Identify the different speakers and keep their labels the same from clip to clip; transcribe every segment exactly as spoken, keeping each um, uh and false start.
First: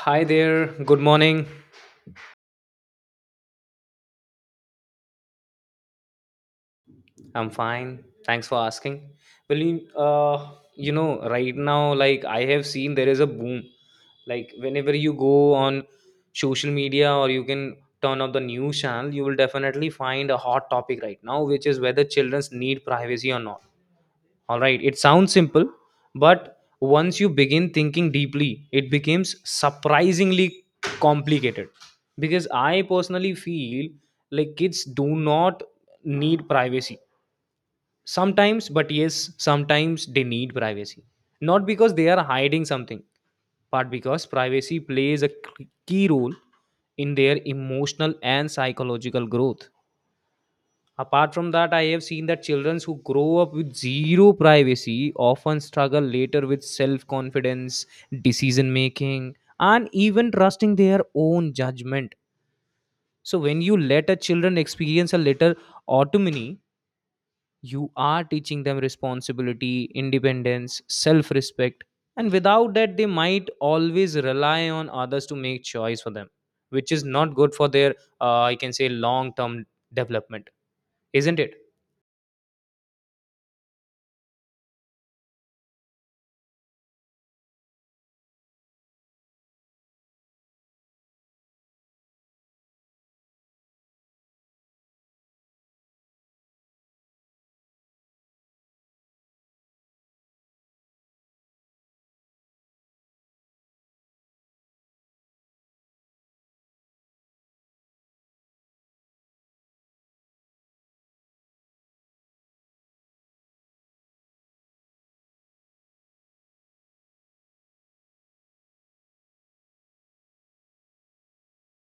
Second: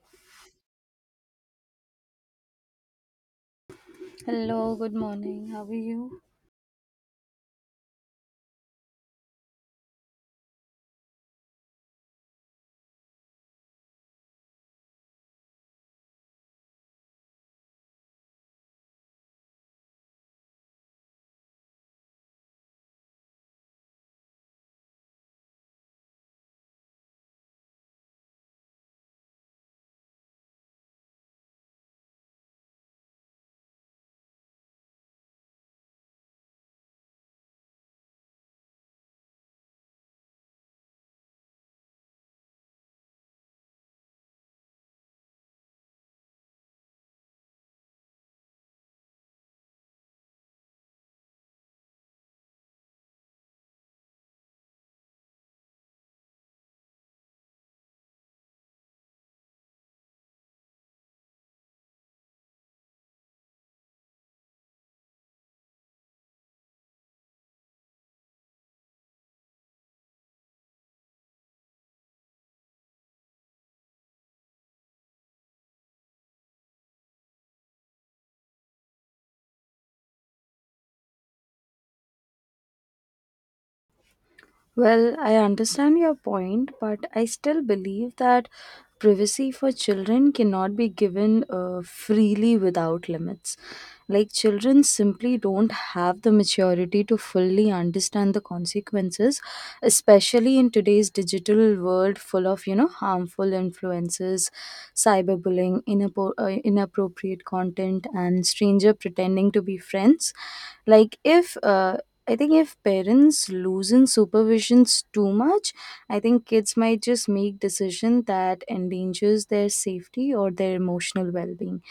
Speaker 1: Hi there. Good morning.
Speaker 2: Hello, good morning. How are you?
Speaker 1: I'm fine. Thanks for asking. Well, you, uh, you know, right now, like I have seen, there is a boom. Like whenever you go on social media or you can turn up the news channel, you will definitely find a hot topic right now, which is whether children need privacy or not. All right, it sounds simple, but once you begin thinking deeply, it becomes surprisingly complicated. Because I personally feel like kids do not need privacy. Sometimes, but yes, sometimes they need privacy. Not because they are hiding something, but because privacy plays a key role in their emotional and psychological growth. Apart from that, I have seen that children who grow up with zero privacy often struggle later with self confidence, decision making, and even trusting their own judgment. So, when you let a children experience a little autonomy, you are teaching them responsibility, independence, self respect, and without that, they might always rely on others to make choice for them, which is not good for their, uh, I can say, long term development, isn't it?
Speaker 2: Well, I understand your point, but I still believe that privacy for children cannot be given uh, freely without limits. Like, children simply don't have the maturity to fully understand the consequences, especially in today's digital world full of, you know, harmful influences, cyberbullying, inappo- uh, inappropriate content, and stranger pretending to be friends like if uh, I think if parents loosen supervisions too much, I think kids might just make decision that endangers their safety or their emotional well-being.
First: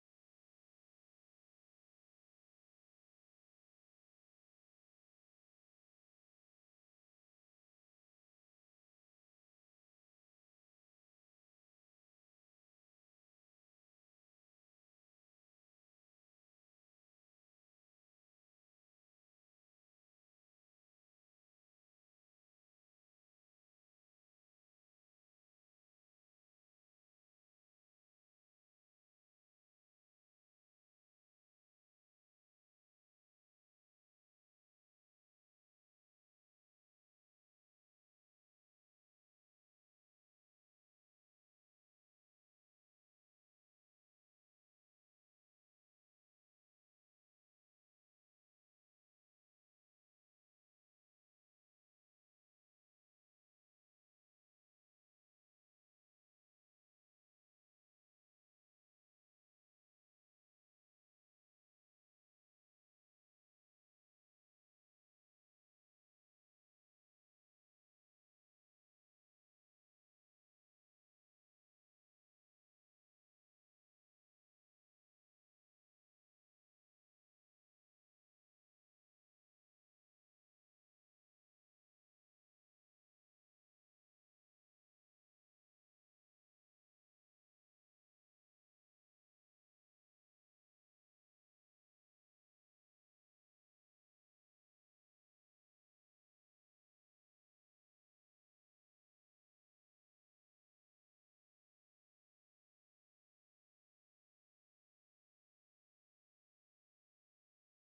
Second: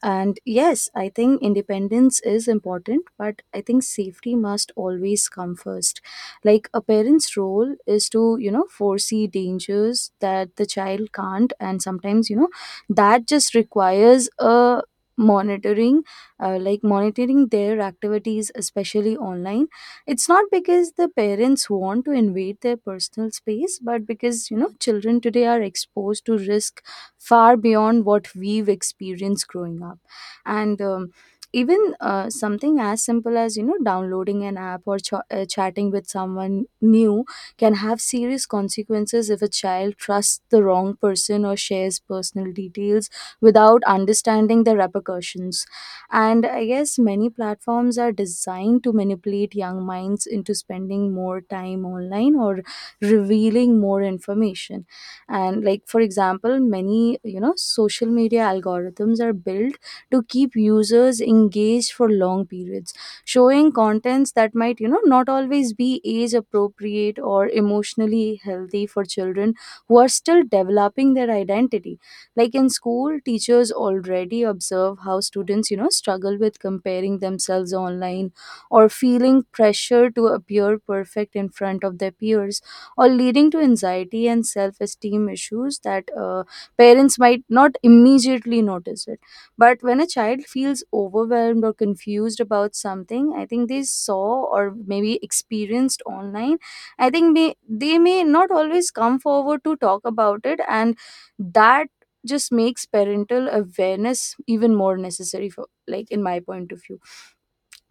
Speaker 2: And yes, I think independence is important, but I think safety must always come first. Like a parent's role is to, you know, foresee dangers that the child can't, and sometimes, you know, that just requires a monitoring uh, like monitoring their activities especially online. It's not because the parents want to invade their personal space, but because, you know, children today are exposed to risk far beyond what we've experienced growing up. And, um, even uh, something as simple as you know downloading an app or ch- uh, chatting with someone new can have serious consequences if a child trusts the wrong person or shares personal details without understanding the repercussions. And I guess many platforms are designed to manipulate young minds into spending more time online or revealing more information. And like for example, many you know social media algorithms are built to keep users engaged for long periods, showing contents that might you know not always be age appropriate or emotionally healthy for children who are still developing their identity. Like in school, teachers already observe how students, you know, struggle with comparing themselves online or feeling pressure to appear perfect in front of their peers or leading to anxiety and self-esteem issues that uh, parents might not immediately notice it. But when a child feels overwhelmed or confused about something, I think they saw or maybe experienced online, I think may, they may not always come forward to talk about it. And that just makes parental awareness even more necessary for like in my point of view.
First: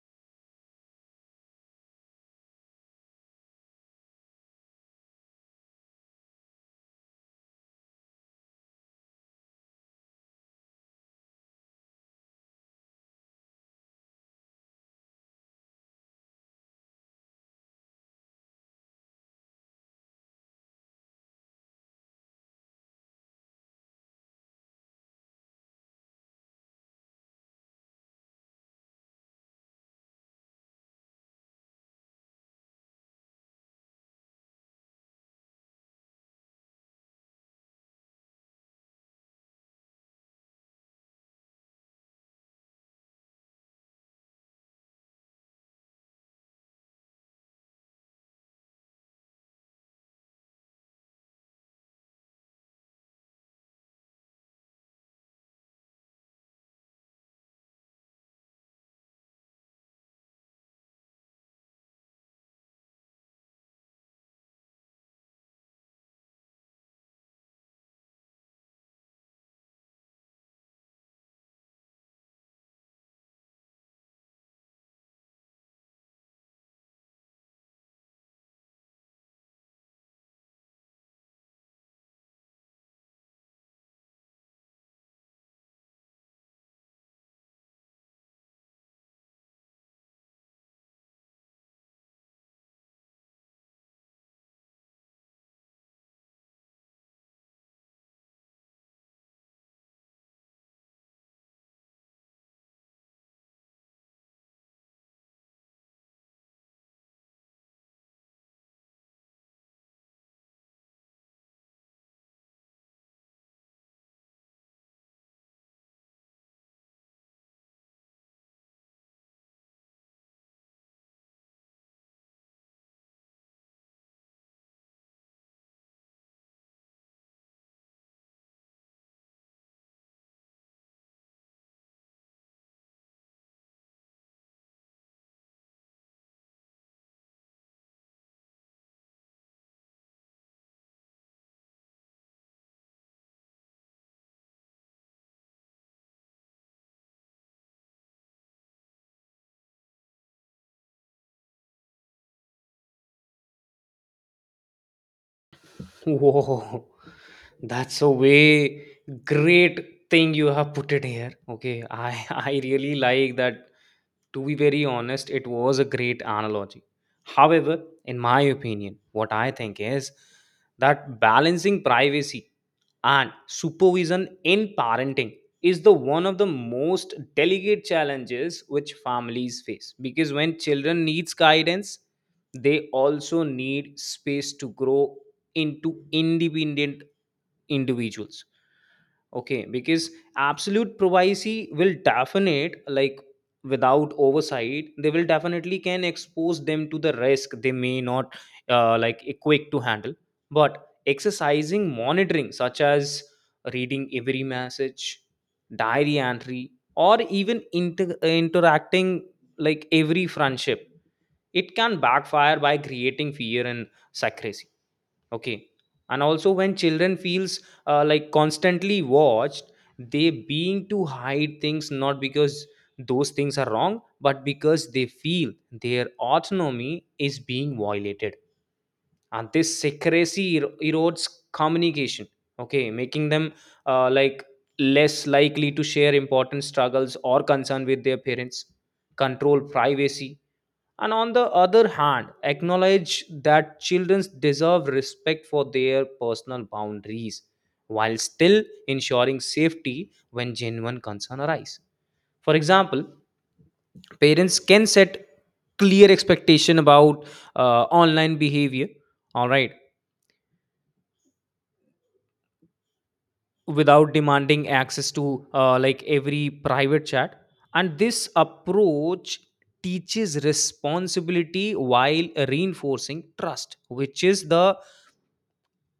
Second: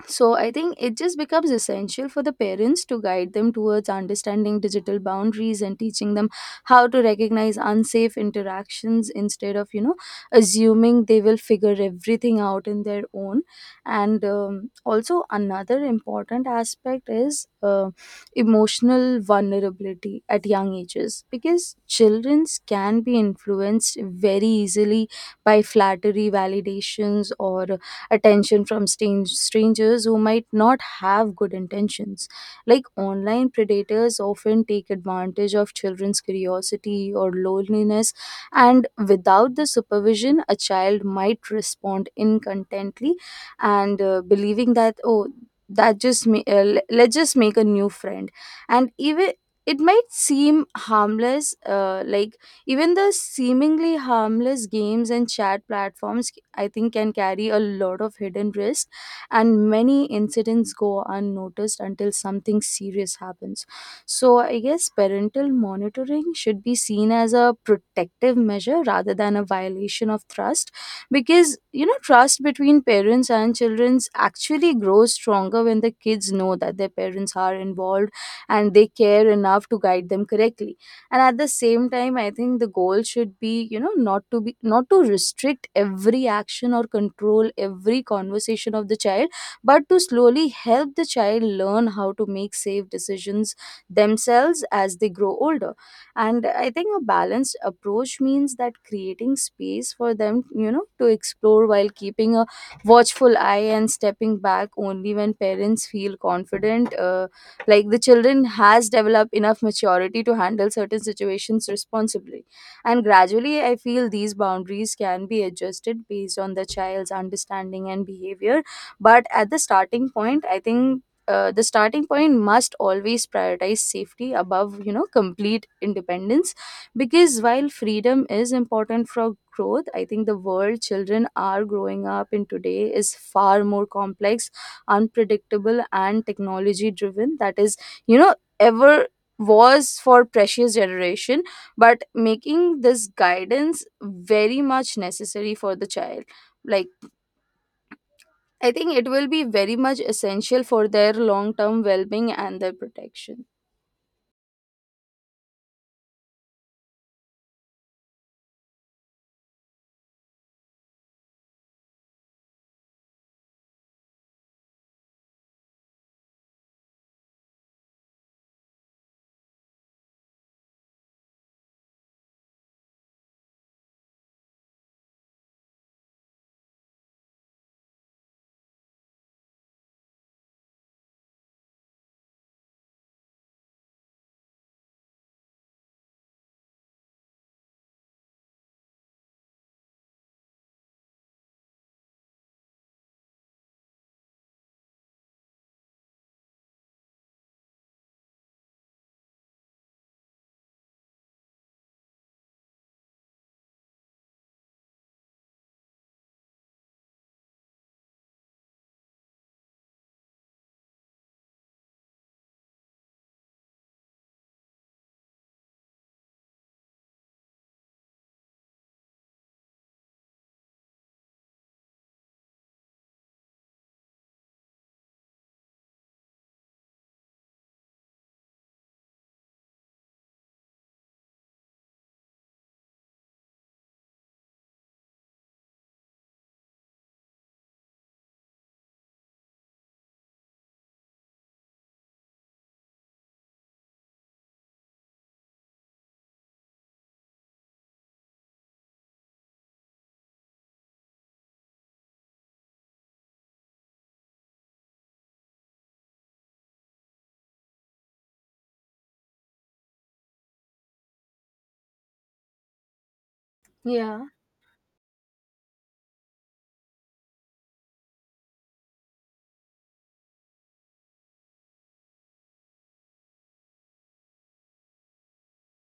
Speaker 2: So I think it just becomes essential for the parents to guide them towards understanding digital boundaries and teaching them how to recognize unsafe interactions instead of you know assuming they will figure everything out in their own. And um, also another important aspect is uh, emotional vulnerability at young ages, because children can be influenced very easily by flattery, validations, or attention from stan- strangers who might not have good intentions. Like online predators often take advantage of children's curiosity or loneliness, and without the supervision, a child might respond incontently and uh, believing that, oh, that just ma- uh, le- let's just make a new friend. And even it might seem harmless uh, like even the seemingly harmless games and chat platforms, I think, can carry a lot of hidden risks, and many incidents go unnoticed until something serious happens. So, I guess parental monitoring should be seen as a protective measure rather than a violation of trust, because you know trust between parents and children actually grows stronger when the kids know that their parents are involved and they care enough to guide them correctly. And at the same time, I think the goal should be you know not to be not to restrict every action or control every conversation of the child, but to slowly help the child learn how to make safe decisions themselves as they grow older. And I think a balanced approach means that creating space for them you know to explore while keeping a watchful eye and stepping back only when parents feel confident uh, like the children has developed enough maturity to handle certain situations responsibly. And gradually I feel these boundaries can be adjusted based on the child's understanding and behavior, but at the starting point I think uh, the starting point must always prioritize safety above you know complete independence, because while freedom is important for growth, I think the world children are growing up in today is far more complex, unpredictable and technology driven that is you know ever was for precious generation, but making this guidance very much necessary for the child. Like, I think it will be very much essential for their long term well being and their protection.
Speaker 1: Whoa, that's a way great thing you have put it here. Okay, I I really like that. To be very honest, it was a great analogy. However, in my opinion, what I think is that balancing privacy and supervision in parenting is the one of the most delicate challenges which families face because when children needs guidance they also need space to grow into independent individuals. Okay, because absolute privacy will definite like without oversight, they will definitely can expose them to the risk they may not uh, like equipped to handle. But exercising monitoring, such as reading every message, diary entry, or even inter- interacting like every friendship, it can backfire by creating fear and secrecy. Okay. And also when children feels uh, like constantly watched, they being to hide things not because those things are wrong, but because they feel their autonomy is being violated. And this secrecy er- erodes communication. Okay, making them uh, like less likely to share important struggles or concern with their parents. Control privacy and on the other hand, acknowledge that children deserve respect for their personal boundaries while still ensuring safety when genuine concern arise. For example, parents can set clear expectation about uh, online behavior, all right, without
Speaker 2: Yeah.
Speaker 1: demanding access to uh, like every private chat. And this approach teaches responsibility while reinforcing trust, which is the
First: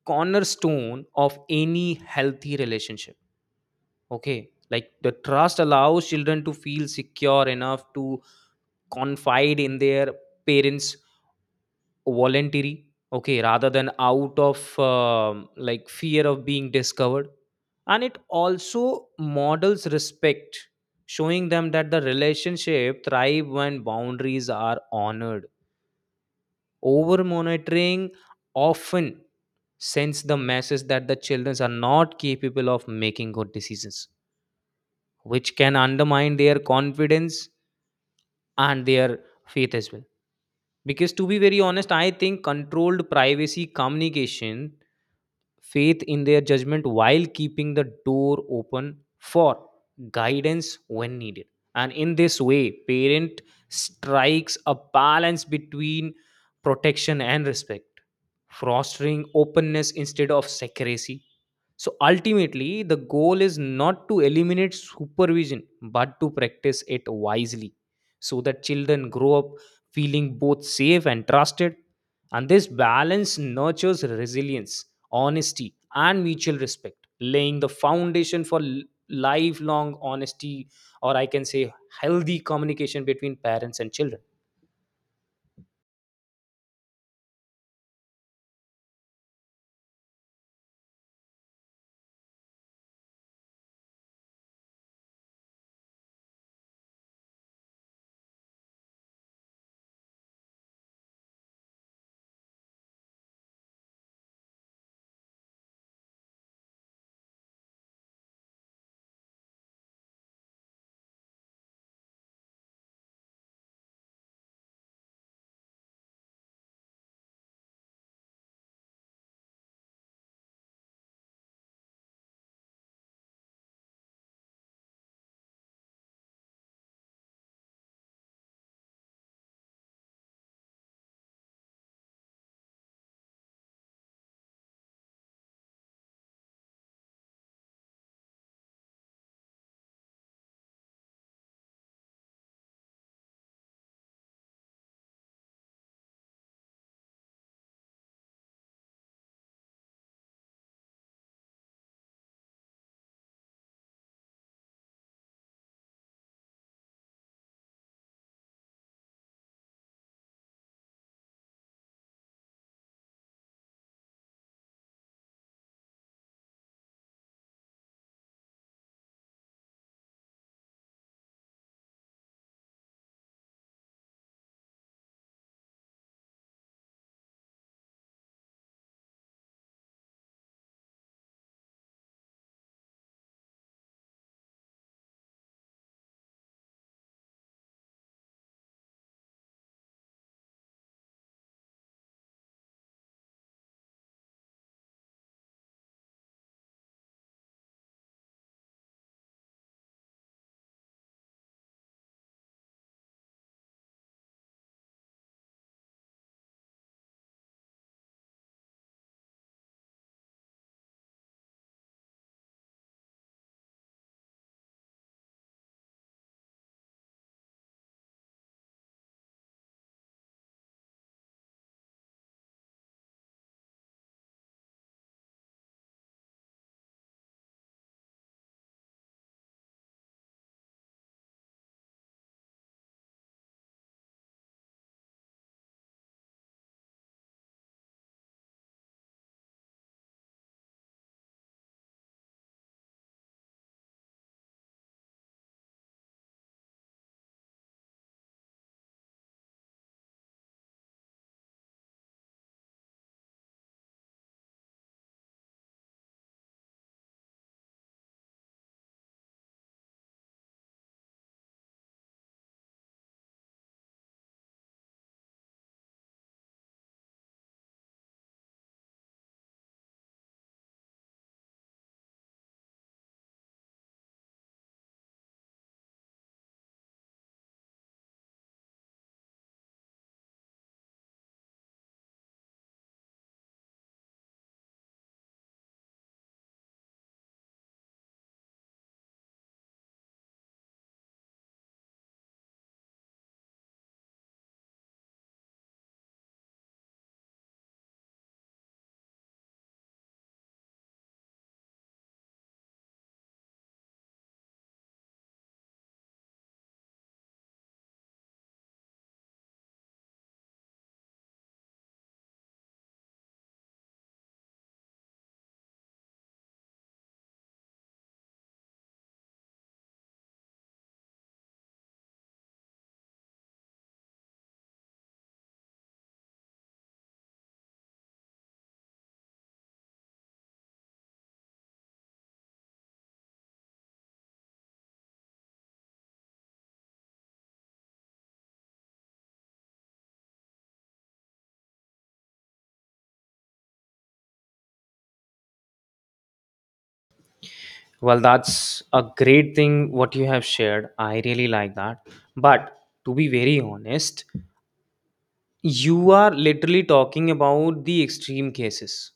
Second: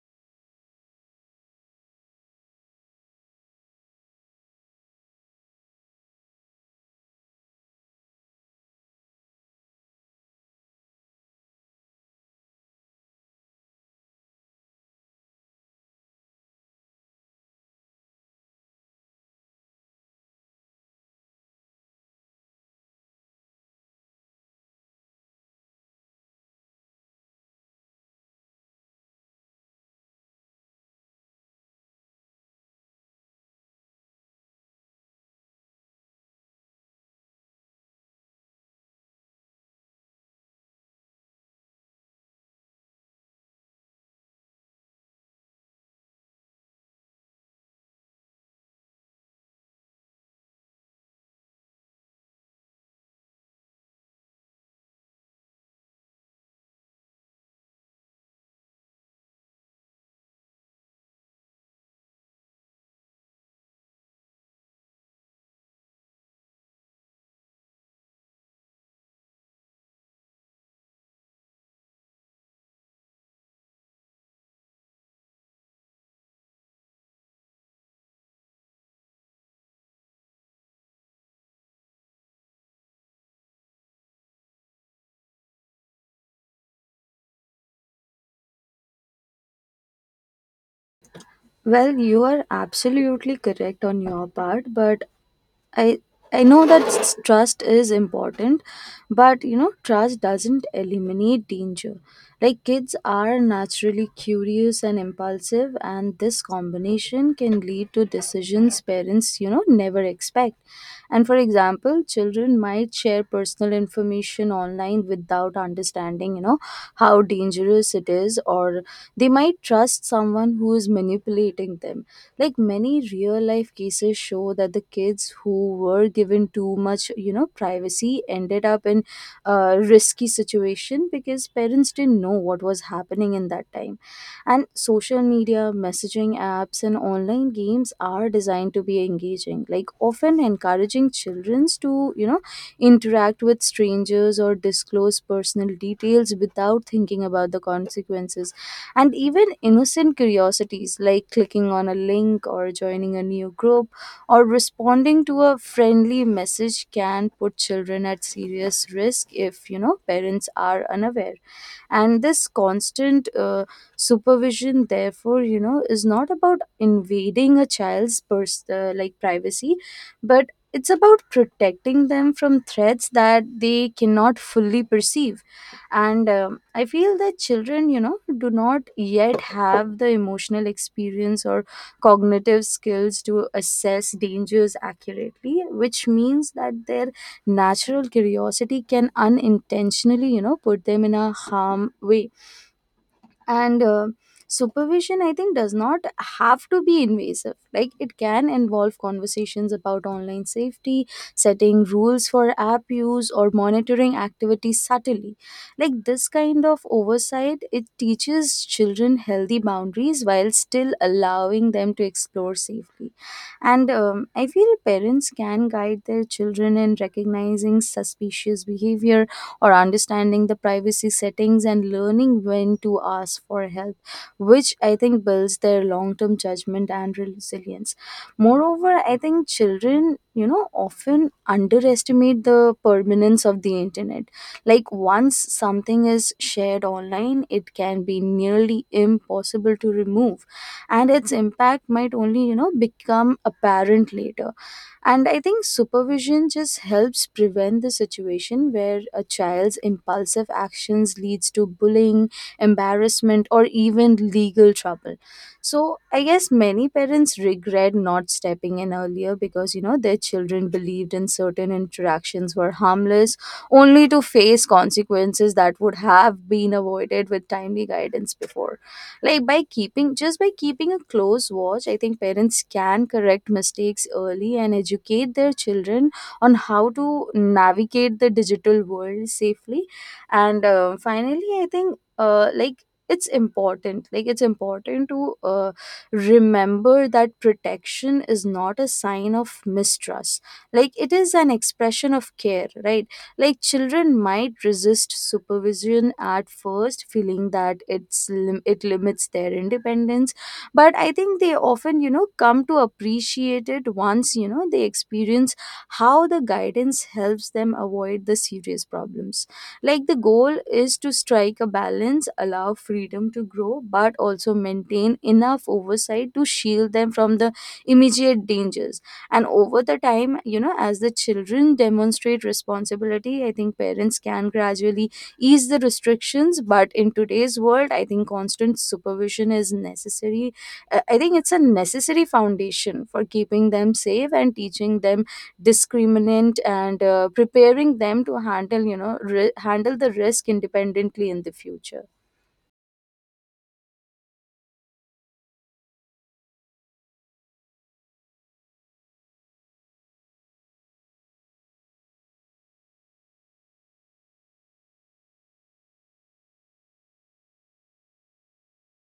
Speaker 1: cornerstone of any healthy relationship. Okay, like the trust allows children to feel secure enough to confide in their parents voluntarily. Okay, rather than out of um, like fear of being discovered, and it also models respect, showing them that the relationship thrive when boundaries are honored. Over monitoring often sends the message that the children are not capable of making good decisions, which can undermine their confidence and their faith as well. Because to be very honest, I think controlled privacy communication faith in their judgment while keeping the door open for guidance when needed. And in this way, parent strikes a balance between protection and respect, fostering openness instead of secrecy. So ultimately, the goal is not to eliminate supervision, but to practice it wisely so that children grow up feeling both safe and trusted. And this balance nurtures resilience, honesty, and mutual respect, laying the foundation for l- lifelong honesty, or I can say healthy communication between parents and children.
Speaker 2: Well, you are absolutely correct on your part, but I I know that s- trust is important, but you know, trust doesn't eliminate danger. Like kids are naturally curious and impulsive, and this combination can lead to decisions parents, you know, never expect. And for example, children might share personal information online without understanding, you know, how dangerous it is, or they might trust someone who is manipulating them. Like many real life cases show that the kids who were given too much you know privacy ended up in a risky situation because parents didn't know what was happening in that time. And social media messaging apps and online games are designed to be engaging, like often encouraging children to you know interact with strangers or disclose personal details without thinking about the consequences. And even innocent curiosities like clicking on a link or joining a new group or responding to a friendly message can put children at serious risk if you know parents are unaware. And this constant uh, supervision therefore you know is not about invading a child's pers- uh, like privacy, but it's about protecting them from threats that they cannot fully perceive. And um, i feel that children you know do not yet have the emotional experience or cognitive skills to assess dangers accurately, which means that their natural curiosity can unintentionally you know put them in a harm way. And uh, supervision I think does not have to be invasive. Like it can involve conversations about online safety, setting rules for app use or monitoring activities subtly. Like this kind of oversight, it teaches children healthy boundaries while still allowing them to explore safely. And um, i feel parents can guide their children in recognizing suspicious behavior or understanding the privacy settings and learning when to ask for help, which I think builds their long term judgment and resilience. Moreover, I think children, you know, often underestimate the permanence of the internet. Like, once something is shared online, it can be nearly impossible to remove, and its impact might only, you know, become apparent later. And I think supervision just helps prevent the situation where a child's impulsive actions leads to bullying, embarrassment or even legal trouble. So I guess many parents regret not stepping in earlier, because you know their children believed in certain interactions were harmless only to face consequences that would have been avoided with timely guidance before. Like by keeping just by keeping a close watch, I think parents can correct mistakes early and educate their children on how to navigate the digital world safely. And uh, finally i think uh, like it's important like it's important to uh, remember that protection is not a sign of mistrust. Like it is an expression of care, right? Like children might resist supervision at first, feeling that it's lim- it limits their independence, but I think they often, you know, come to appreciate it once, you know, they experience how the guidance helps them avoid the serious problems. Like the goal is to strike a balance, allow freedom to grow, but also maintain enough oversight to shield them from the immediate dangers. And over the time, you know as the children demonstrate responsibility, I think parents can gradually ease the restrictions, but in today's world I think constant supervision is necessary. Uh, i think it's a necessary foundation for keeping them safe and teaching them discriminant and uh, preparing them to handle you know ri- handle the risk independently in the future.
Speaker 1: Well, that's a great thing what you have shared. I really like that. But to be very honest, you are literally talking about the extreme cases.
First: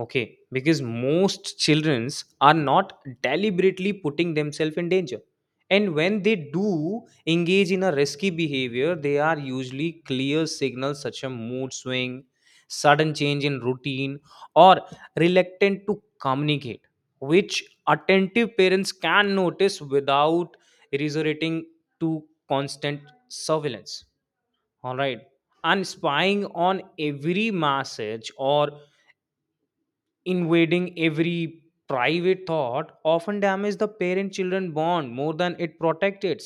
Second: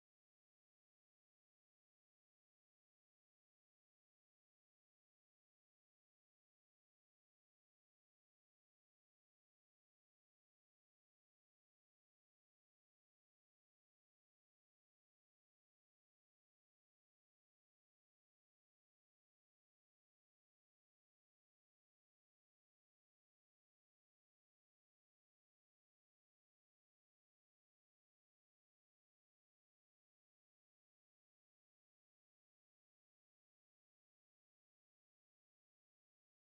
Speaker 1: Okay, because most childrens are not deliberately putting themselves in danger. And when they do engage in a risky behavior, they are usually clear signals such as mood swing, sudden change in routine, or reluctant to communicate, which attentive parents can notice without resorting to constant surveillance. All right. And spying on every message or invading every private thought often damage the parent children bond more than it protects it,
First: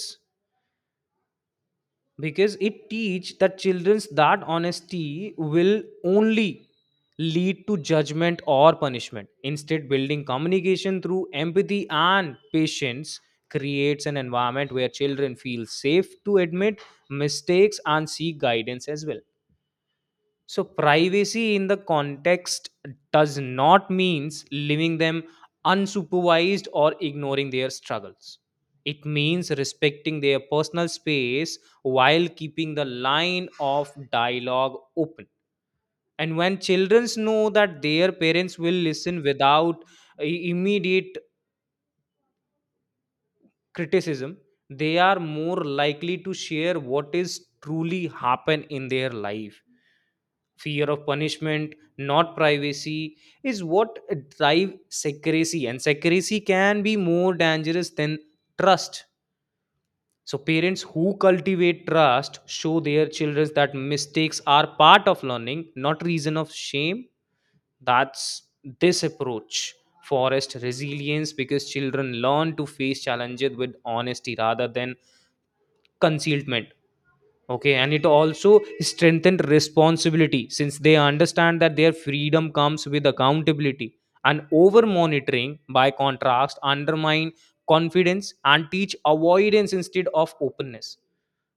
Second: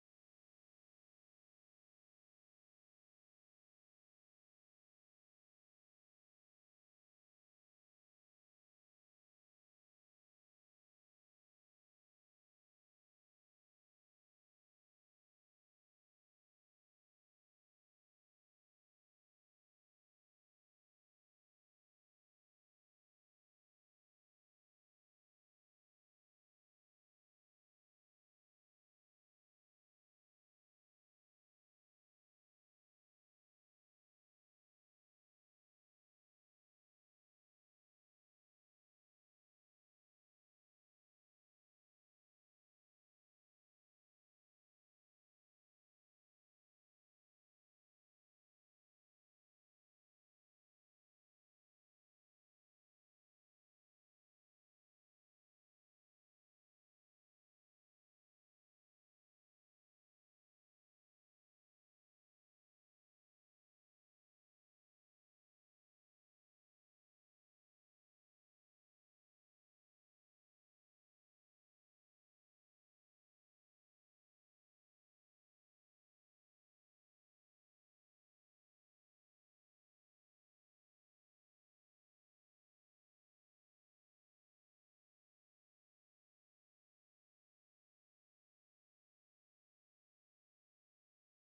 Speaker 1: because it teach the children that honesty will only lead to judgment or punishment. Instead building communication through empathy and patience creates an environment where children feel safe to admit mistakes and seek guidance as well. So privacy in the context does not means leaving them unsupervised or ignoring their struggles. It means respecting their personal space while keeping the line of dialogue open. And when children know that their parents will listen without i- immediate criticism, they are more likely to share what is truly happen in their life. Fear of punishment, not privacy, is what drive secrecy, and secrecy can be more dangerous than trust. So parents who cultivate trust show their children that mistakes are part of learning, not reason of shame. That's this approach forest resilience because children learn to face challenges with honesty rather than concealment. Okay, and it also strengthened responsibility since they understand that their freedom comes with accountability. And over monitoring, by contrast, undermine confidence and teach avoidance instead of openness.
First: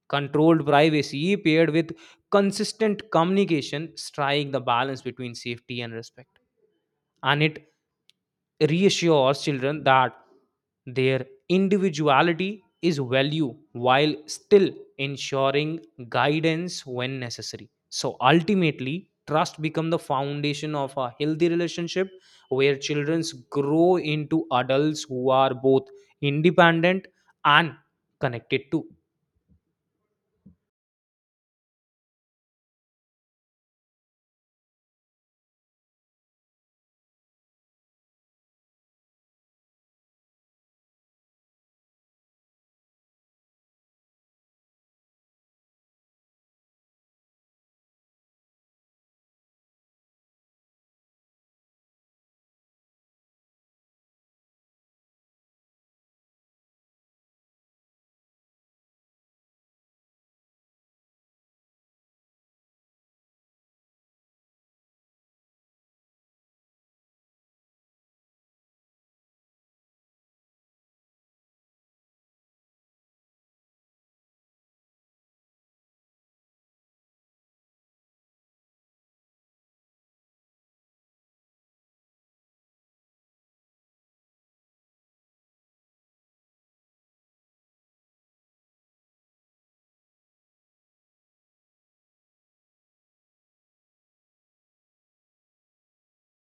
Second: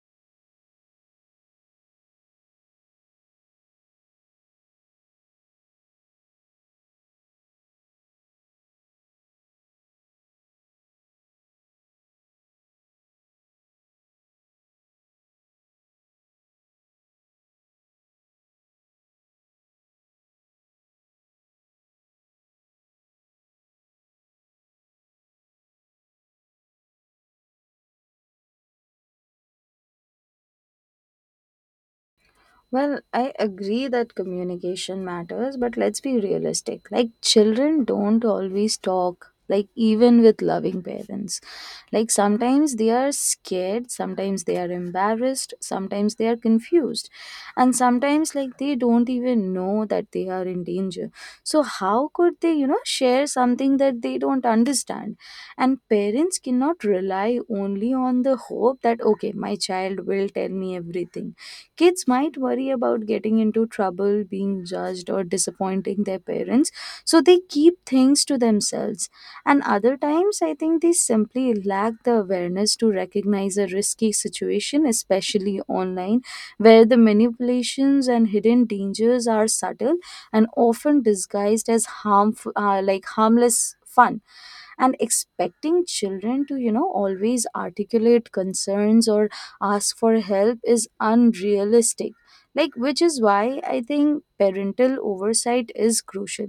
Speaker 1: Controlled privacy paired with consistent communication, strike the balance between safety and respect, and it reassures children that their individuality is value while still ensuring guidance when necessary. So ultimately trust become the foundation of a healthy relationship where children grow into adults who are both independent and connected too.
Speaker 2: Well, I agree that communication matters, but let's be realistic. Like, children don't always talk, like, even with loving parents. Like, sometimes they are scared, sometimes they are embarrassed, sometimes they are confused, and sometimes, like, they don't even know that they are in danger. So, how could they, you know, share something that they don't understand? And parents cannot rely only on the hope that, okay, my child will tell me everything. Kids might worry about getting into trouble, being judged, or disappointing their parents, so they keep things to themselves. And other times, I think they simply lack the awareness to recognize a risky situation, especially online, where the manipulations and hidden dangers are subtle and often disguised as harmful, uh, like harmless fun and expecting children to you know always articulate concerns or ask for help is unrealistic, like which is why I think parental oversight is crucial.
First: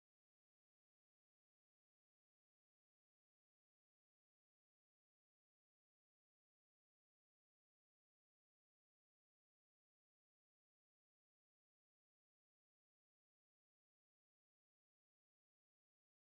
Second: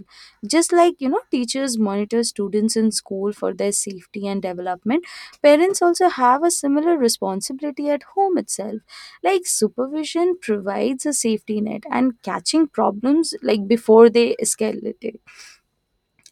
Speaker 2: Just like, you know, teachers monitor students in school for their safety and development, parents also have a similar responsibility at home itself, like supervision provides a safety net and catching problems like before they escalate.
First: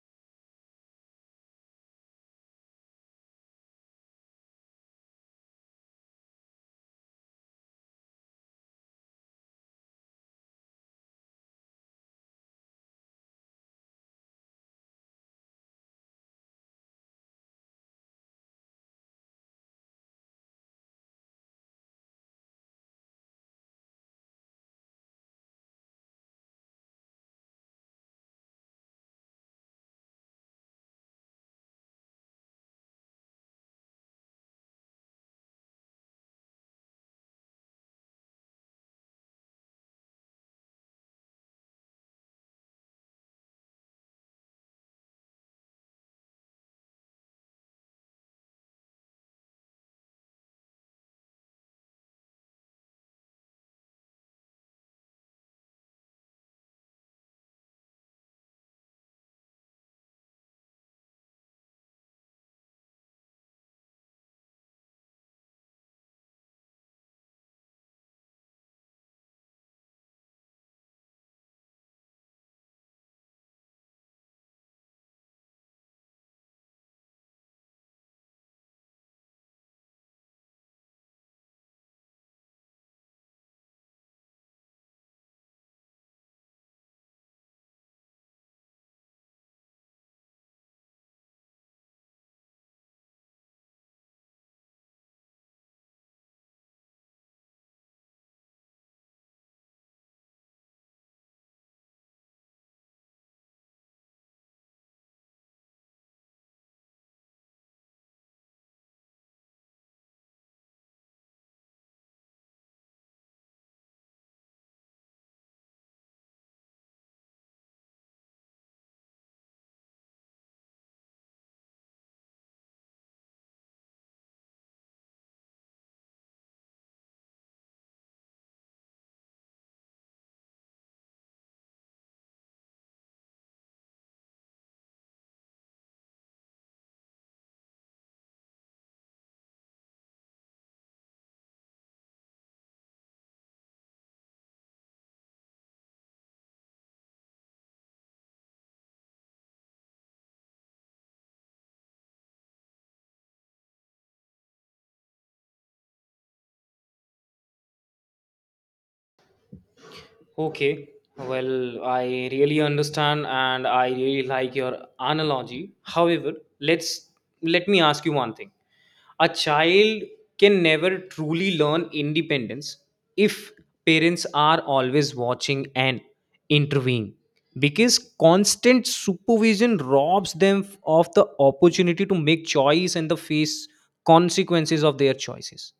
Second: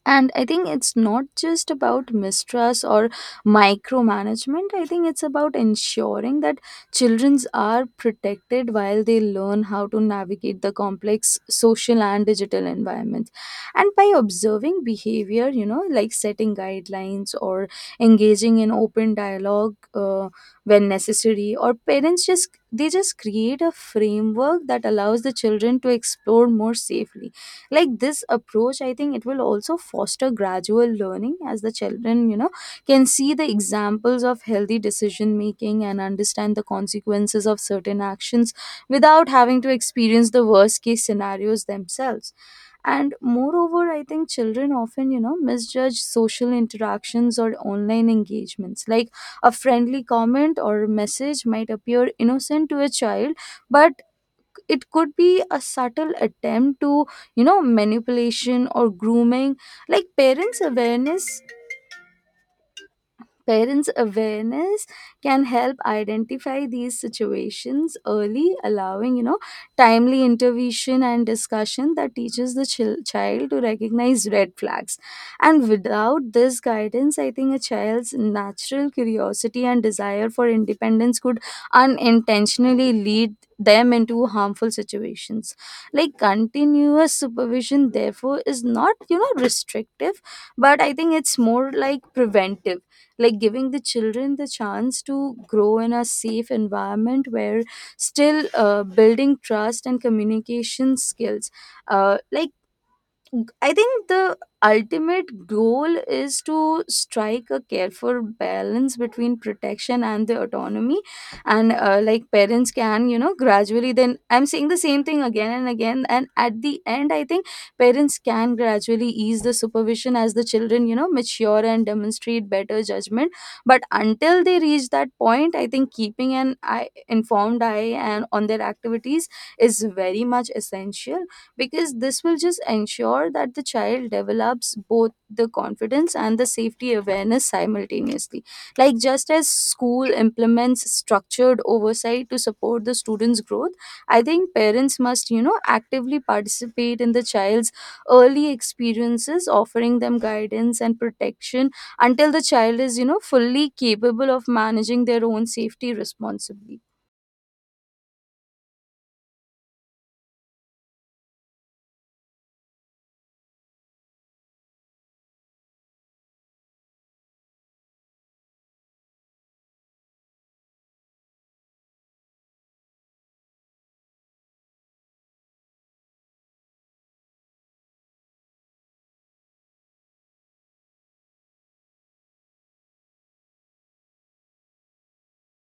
Speaker 2: And I think it's not just about mistrust or micromanagement. I think it's about ensuring that children are protected while they learn how to navigate the complex social and digital environments. And by observing behavior, you know, like setting guidelines or engaging in open dialogue uh, when necessary, or parents just they just create a framework that allows the children to explore more safely. Like this approach, I think it will also foster gradual learning as the children, you know, can see the examples of healthy decision making and understand the consequences of certain actions without having to experience the worst case scenarios themselves. And moreover, I think children often, you know, misjudge social interactions or online engagements. Like a friendly comment or message might appear innocent to a child, but it could be a subtle attempt to, you know manipulation or grooming. like parents awareness Parents' awareness can help identify these situations early, allowing, you know, timely intervention and discussion that teaches the chil- child to recognize red flags. And without this guidance, I think a child's natural curiosity and desire for independence could unintentionally lead them into harmful situations. Like continuous supervision therefore is not, you know, restrictive, but I think it's more like preventive, like giving the children the chance to grow in a safe environment where still uh, building trust and communication skills. uh, like I think the ultimate goal is to strike a careful balance between protection and the autonomy. And uh, like parents can, you know, gradually then I'm saying the same thing again and again. And at the end, I think parents can gradually ease the supervision as the children, you know, mature and demonstrate better judgment. But until they reach that point, I think keeping an eye, informed eye and on their activities is very much essential, because this will just ensure that the child develops both the confidence and the safety awareness simultaneously. Like just as school implements structured oversight to support the students growth, I think parents must, you know, actively participate in the child's early experiences offering them guidance and protection until the child is, you know, fully capable of managing their own safety responsibly.
Speaker 1: Okay, well, I really understand and I really like your analogy. However, let's let me ask you one thing. A child can never truly learn independence if parents are always watching and intervening, because constant supervision robs them of the opportunity to make choice and the face consequences of their choices.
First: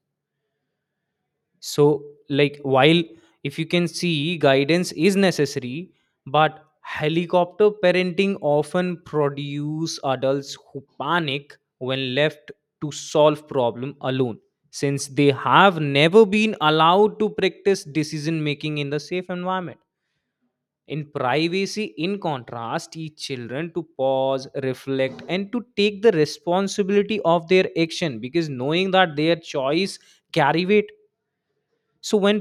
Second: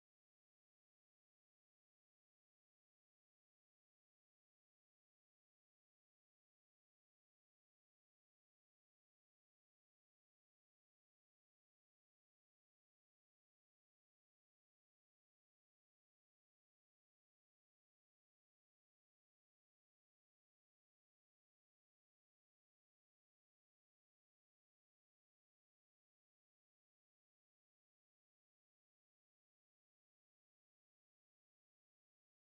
Speaker 1: So like while if you can see guidance is necessary, but helicopter parenting often produce adults who panic when left to solve problem alone since they have never been allowed to practice decision making in the safe environment. In privacy, in contrast, teach children to pause, reflect, and to take the responsibility of their action, because knowing that their choice carry weight. So when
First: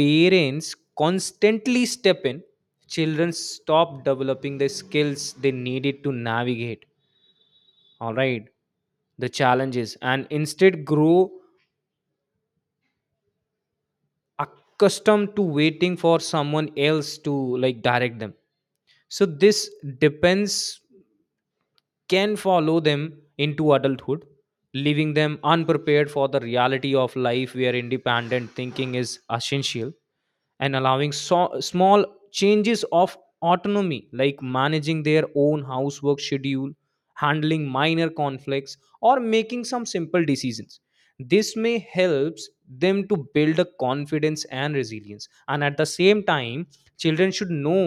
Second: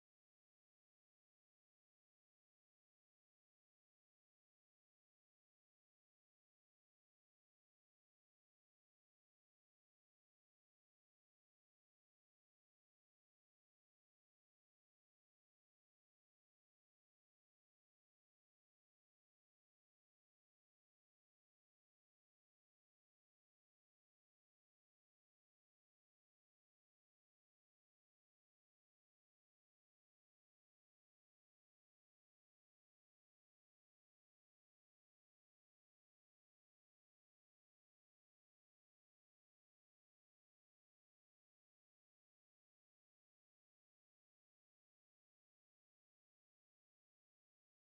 Speaker 1: parents constantly step in, children stop developing the skills they needed to navigate. All right, the challenges, and instead grow accustomed to waiting for someone else to like direct them. So this depends can follow them into adulthood, leaving them unprepared for the reality of life where independent thinking is essential. And allowing so- small changes of autonomy like managing their own housework schedule, handling minor conflicts, or making some simple decisions, this may helps them to build a confidence and resilience. And at the same time, children should know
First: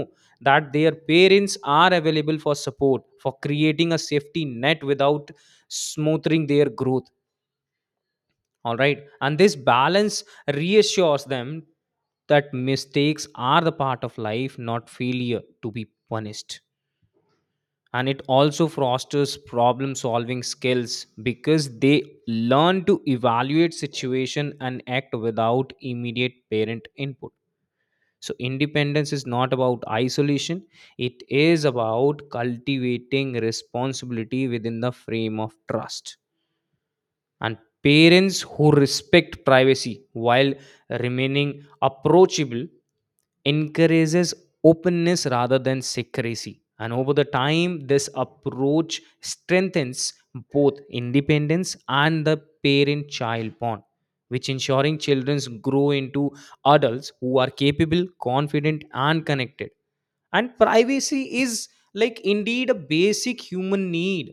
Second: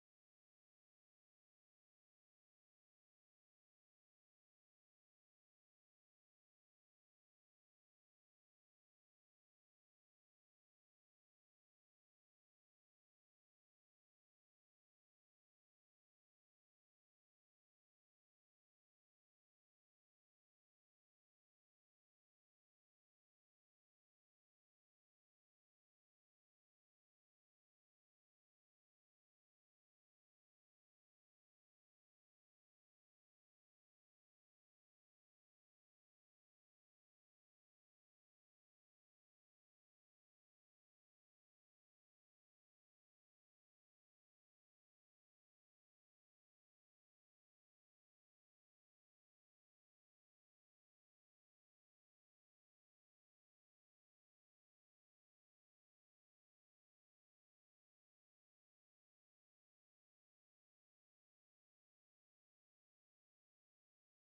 Speaker 1: that their parents are available for support, for creating a safety net without smothering their growth. All right, and this balance reassures them that mistakes are the part of life, not failure to be punished. And it also fosters problem solving skills because they learn to evaluate situation and act without immediate parent input. So independence is not about isolation, it is about cultivating responsibility within the frame of trust. And parents who respect privacy while remaining approachable encourages openness rather than secrecy. And over the time this approach strengthens both independence and the parent child bond, which ensuring children grow into adults who are capable, confident, and connected. And privacy is like indeed a basic human need,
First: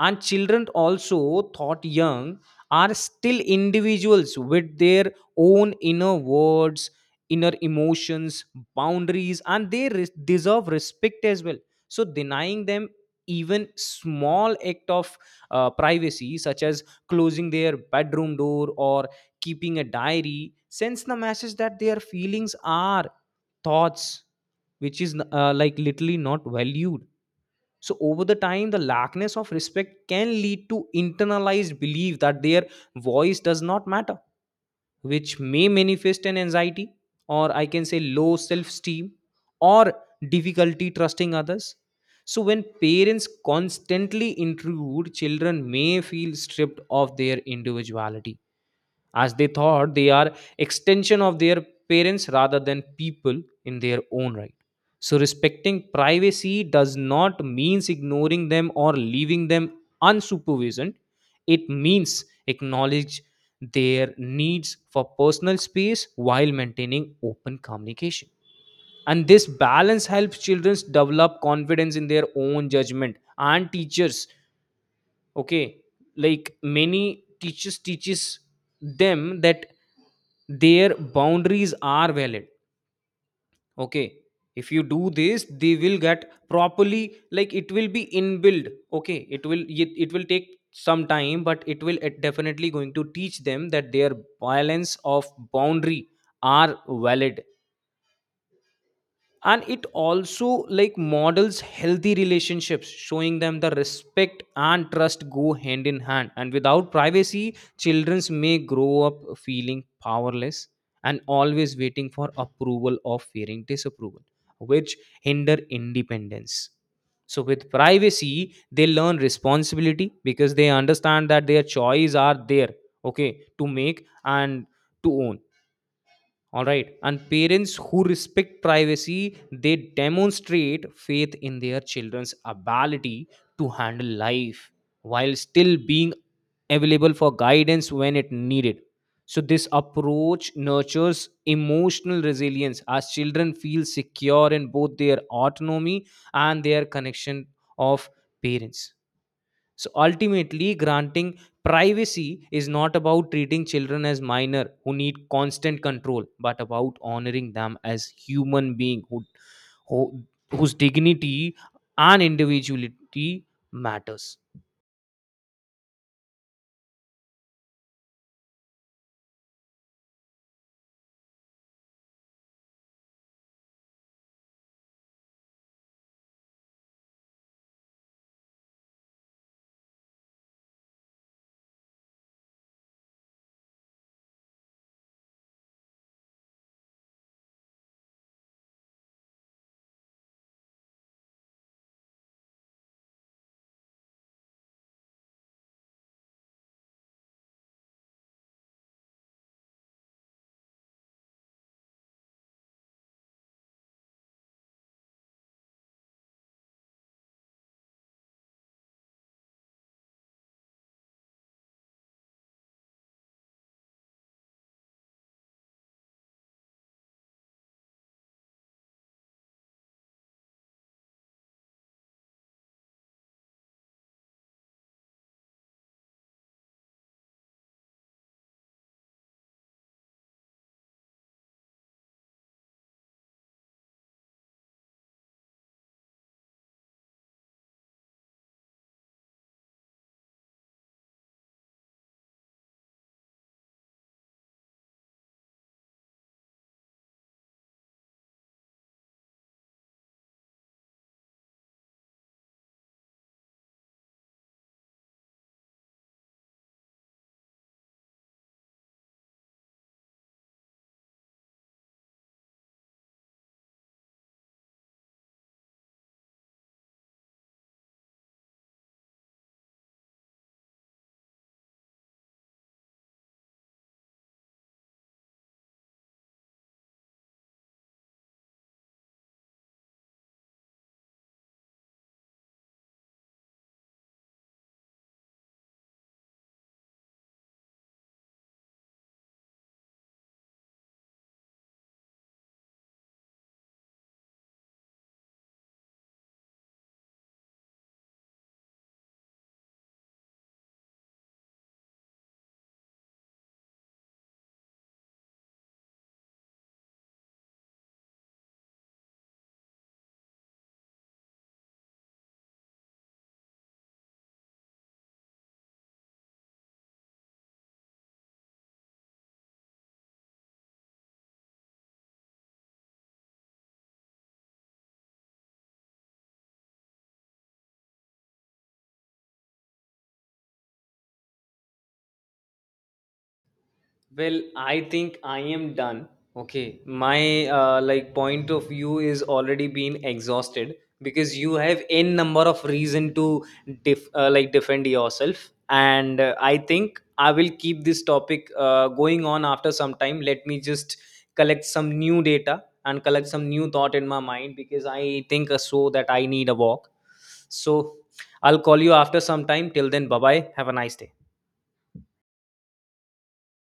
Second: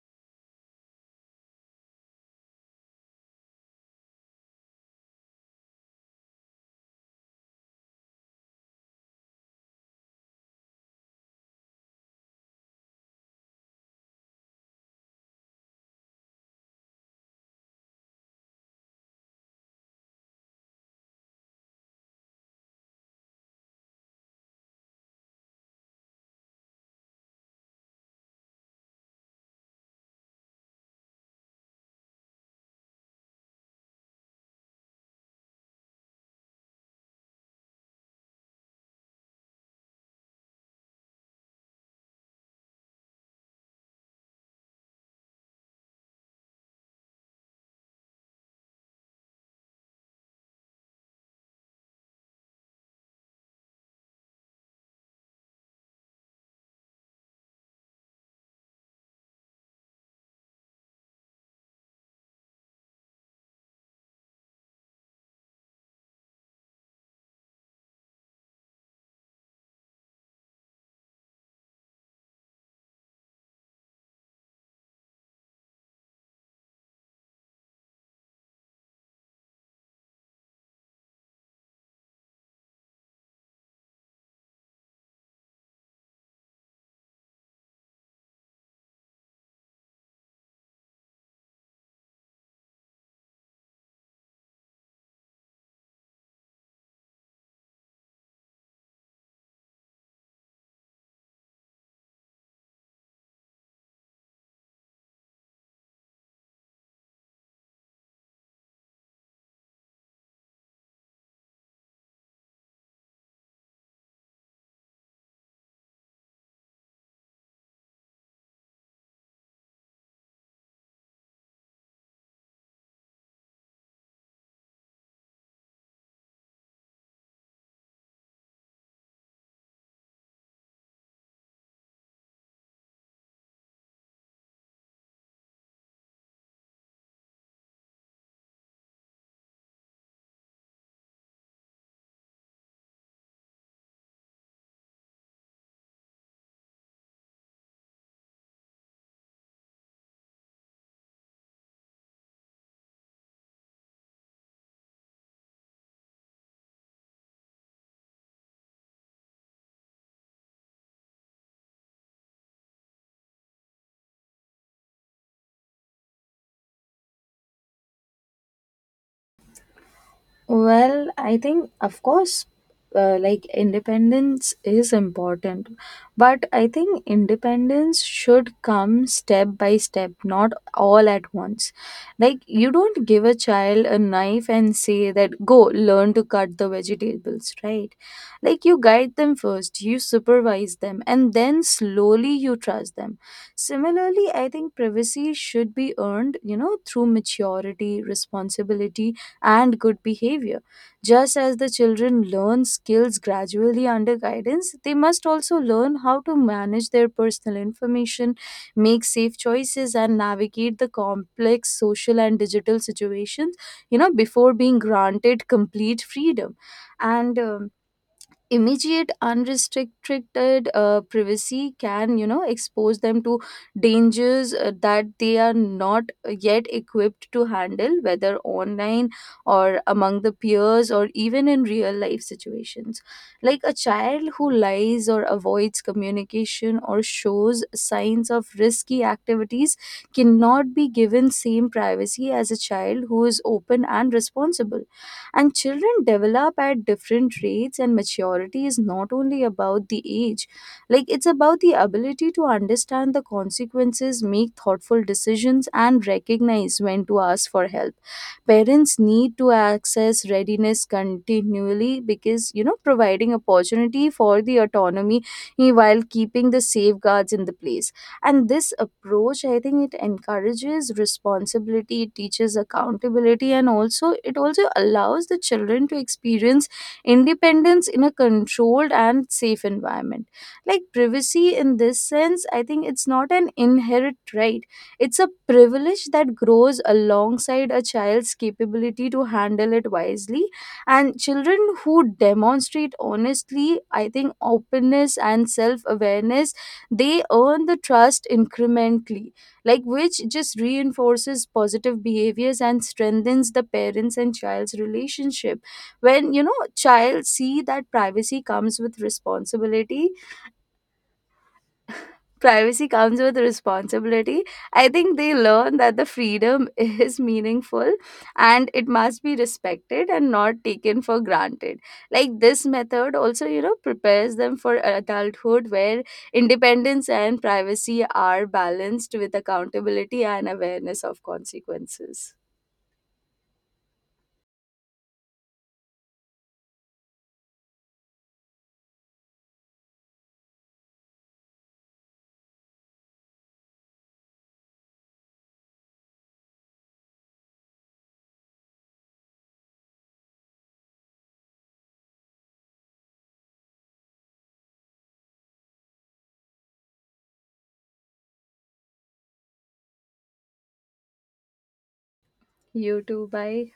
Speaker 1: and children also thought young are still individuals with their own inner words, inner emotions, boundaries, and they res- deserve respect as well. So denying them even small act of uh, privacy, such as closing their bedroom door or keeping a diary, sends the message that their feelings are thoughts, which is uh, like literally not valued. So over the time, the lackness of respect can lead to internalized belief that their voice does not matter, which may manifest an anxiety, or I can say low self-esteem, or difficulty trusting others. So when parents constantly intrude, children may feel stripped of their individuality as they thought they are extension of their parents rather than people in their own right. So respecting privacy does not means ignoring them or leaving them unsupervisioned. It means acknowledge their needs for personal space while maintaining open communication. And this balance helps children develop confidence in their own judgment and teachers. Okay, like many teachers teaches them that their boundaries are valid. Okay, if you do this they will get properly, like it will be inbuilt. Okay, it will it, it will take some time, but it will it definitely going to teach them that their violence of boundary are valid. And it also like models healthy relationships, showing them the respect and trust go hand in hand. And without privacy childrens may grow up feeling powerless and always waiting for approval or fearing disapproval, which hinder independence. So with privacy they learn responsibility because they understand that their choice are there, okay, to make and to own. All right. And parents who respect privacy, they demonstrate faith in their children's ability to handle life while still being available for guidance when it needed. So this approach nurtures emotional resilience as children feel secure in both their autonomy and their connection of parents. So ultimately, granting privacy is not about treating children as minor who need constant control, but about honoring them as human being who, who whose dignity and individuality matters.
Speaker 2: Well, I think, of course, uh, like independence is important, but I think independence should come step by step, not all at once. Like, you don't give a child a knife and say that, go learn to cut the vegetables, right? Like, you guide them first, you supervise them, and then slowly you trust them. Similarly, I think privacy should be earned, you know, through maturity, responsibility and good behavior. Just as the children learn skills gradually under guidance, they must also learn how to manage their personal information, make safe choices, and navigate the complex social and digital situations, you know, before being granted complete freedom. And um, immediate unrestricted uh, privacy can, you know, expose them to dangers uh, that they are not yet equipped to handle, whether online or among the peers or even in real life situations. Like a child who lies or avoids communication or shows signs of risky activities cannot be given same privacy as a child who is open and responsible. And children develop at different rates, and maturity is not only about the age, like it's about the ability to understand the consequences, make thoughtful decisions, and recognize when to ask for help. Parents need to access readiness continually because, you know, providing opportunity for the autonomy eh, while keeping the safeguards in the place. And this approach, I think it encourages responsibility, it teaches accountability, and also it also allows the children to experience independence in a controlled and safe environment. Like privacy in this sense, I think it's not an inherent right, it's a privilege that grows alongside a child's capability to handle it wisely. And children who demonstrate honestly, I think, openness and self awareness, they earn the trust incrementally, like which just reinforces positive behaviors and strengthens the parents and child's relationship. When, you know, child see that privacy comes with responsibility privacy comes with responsibility. I think they learn that the freedom is meaningful and it must be respected and not taken for granted. Like this method also, you know, prepares them for adulthood where independence and privacy are balanced with accountability and awareness of consequences.
Speaker 1: Well, I think I am done. Okay, my uh, like point of view is already been exhausted because you have n number of reason to def- uh, like defend yourself, and uh, I think I will keep this topic uh, going on after some time. Let me just collect some new data and collect some new thought in my mind because I think uh, so that I need a walk. So I'll call you after some time. Till then, bye bye. Have a nice day.
Speaker 2: You too, bye.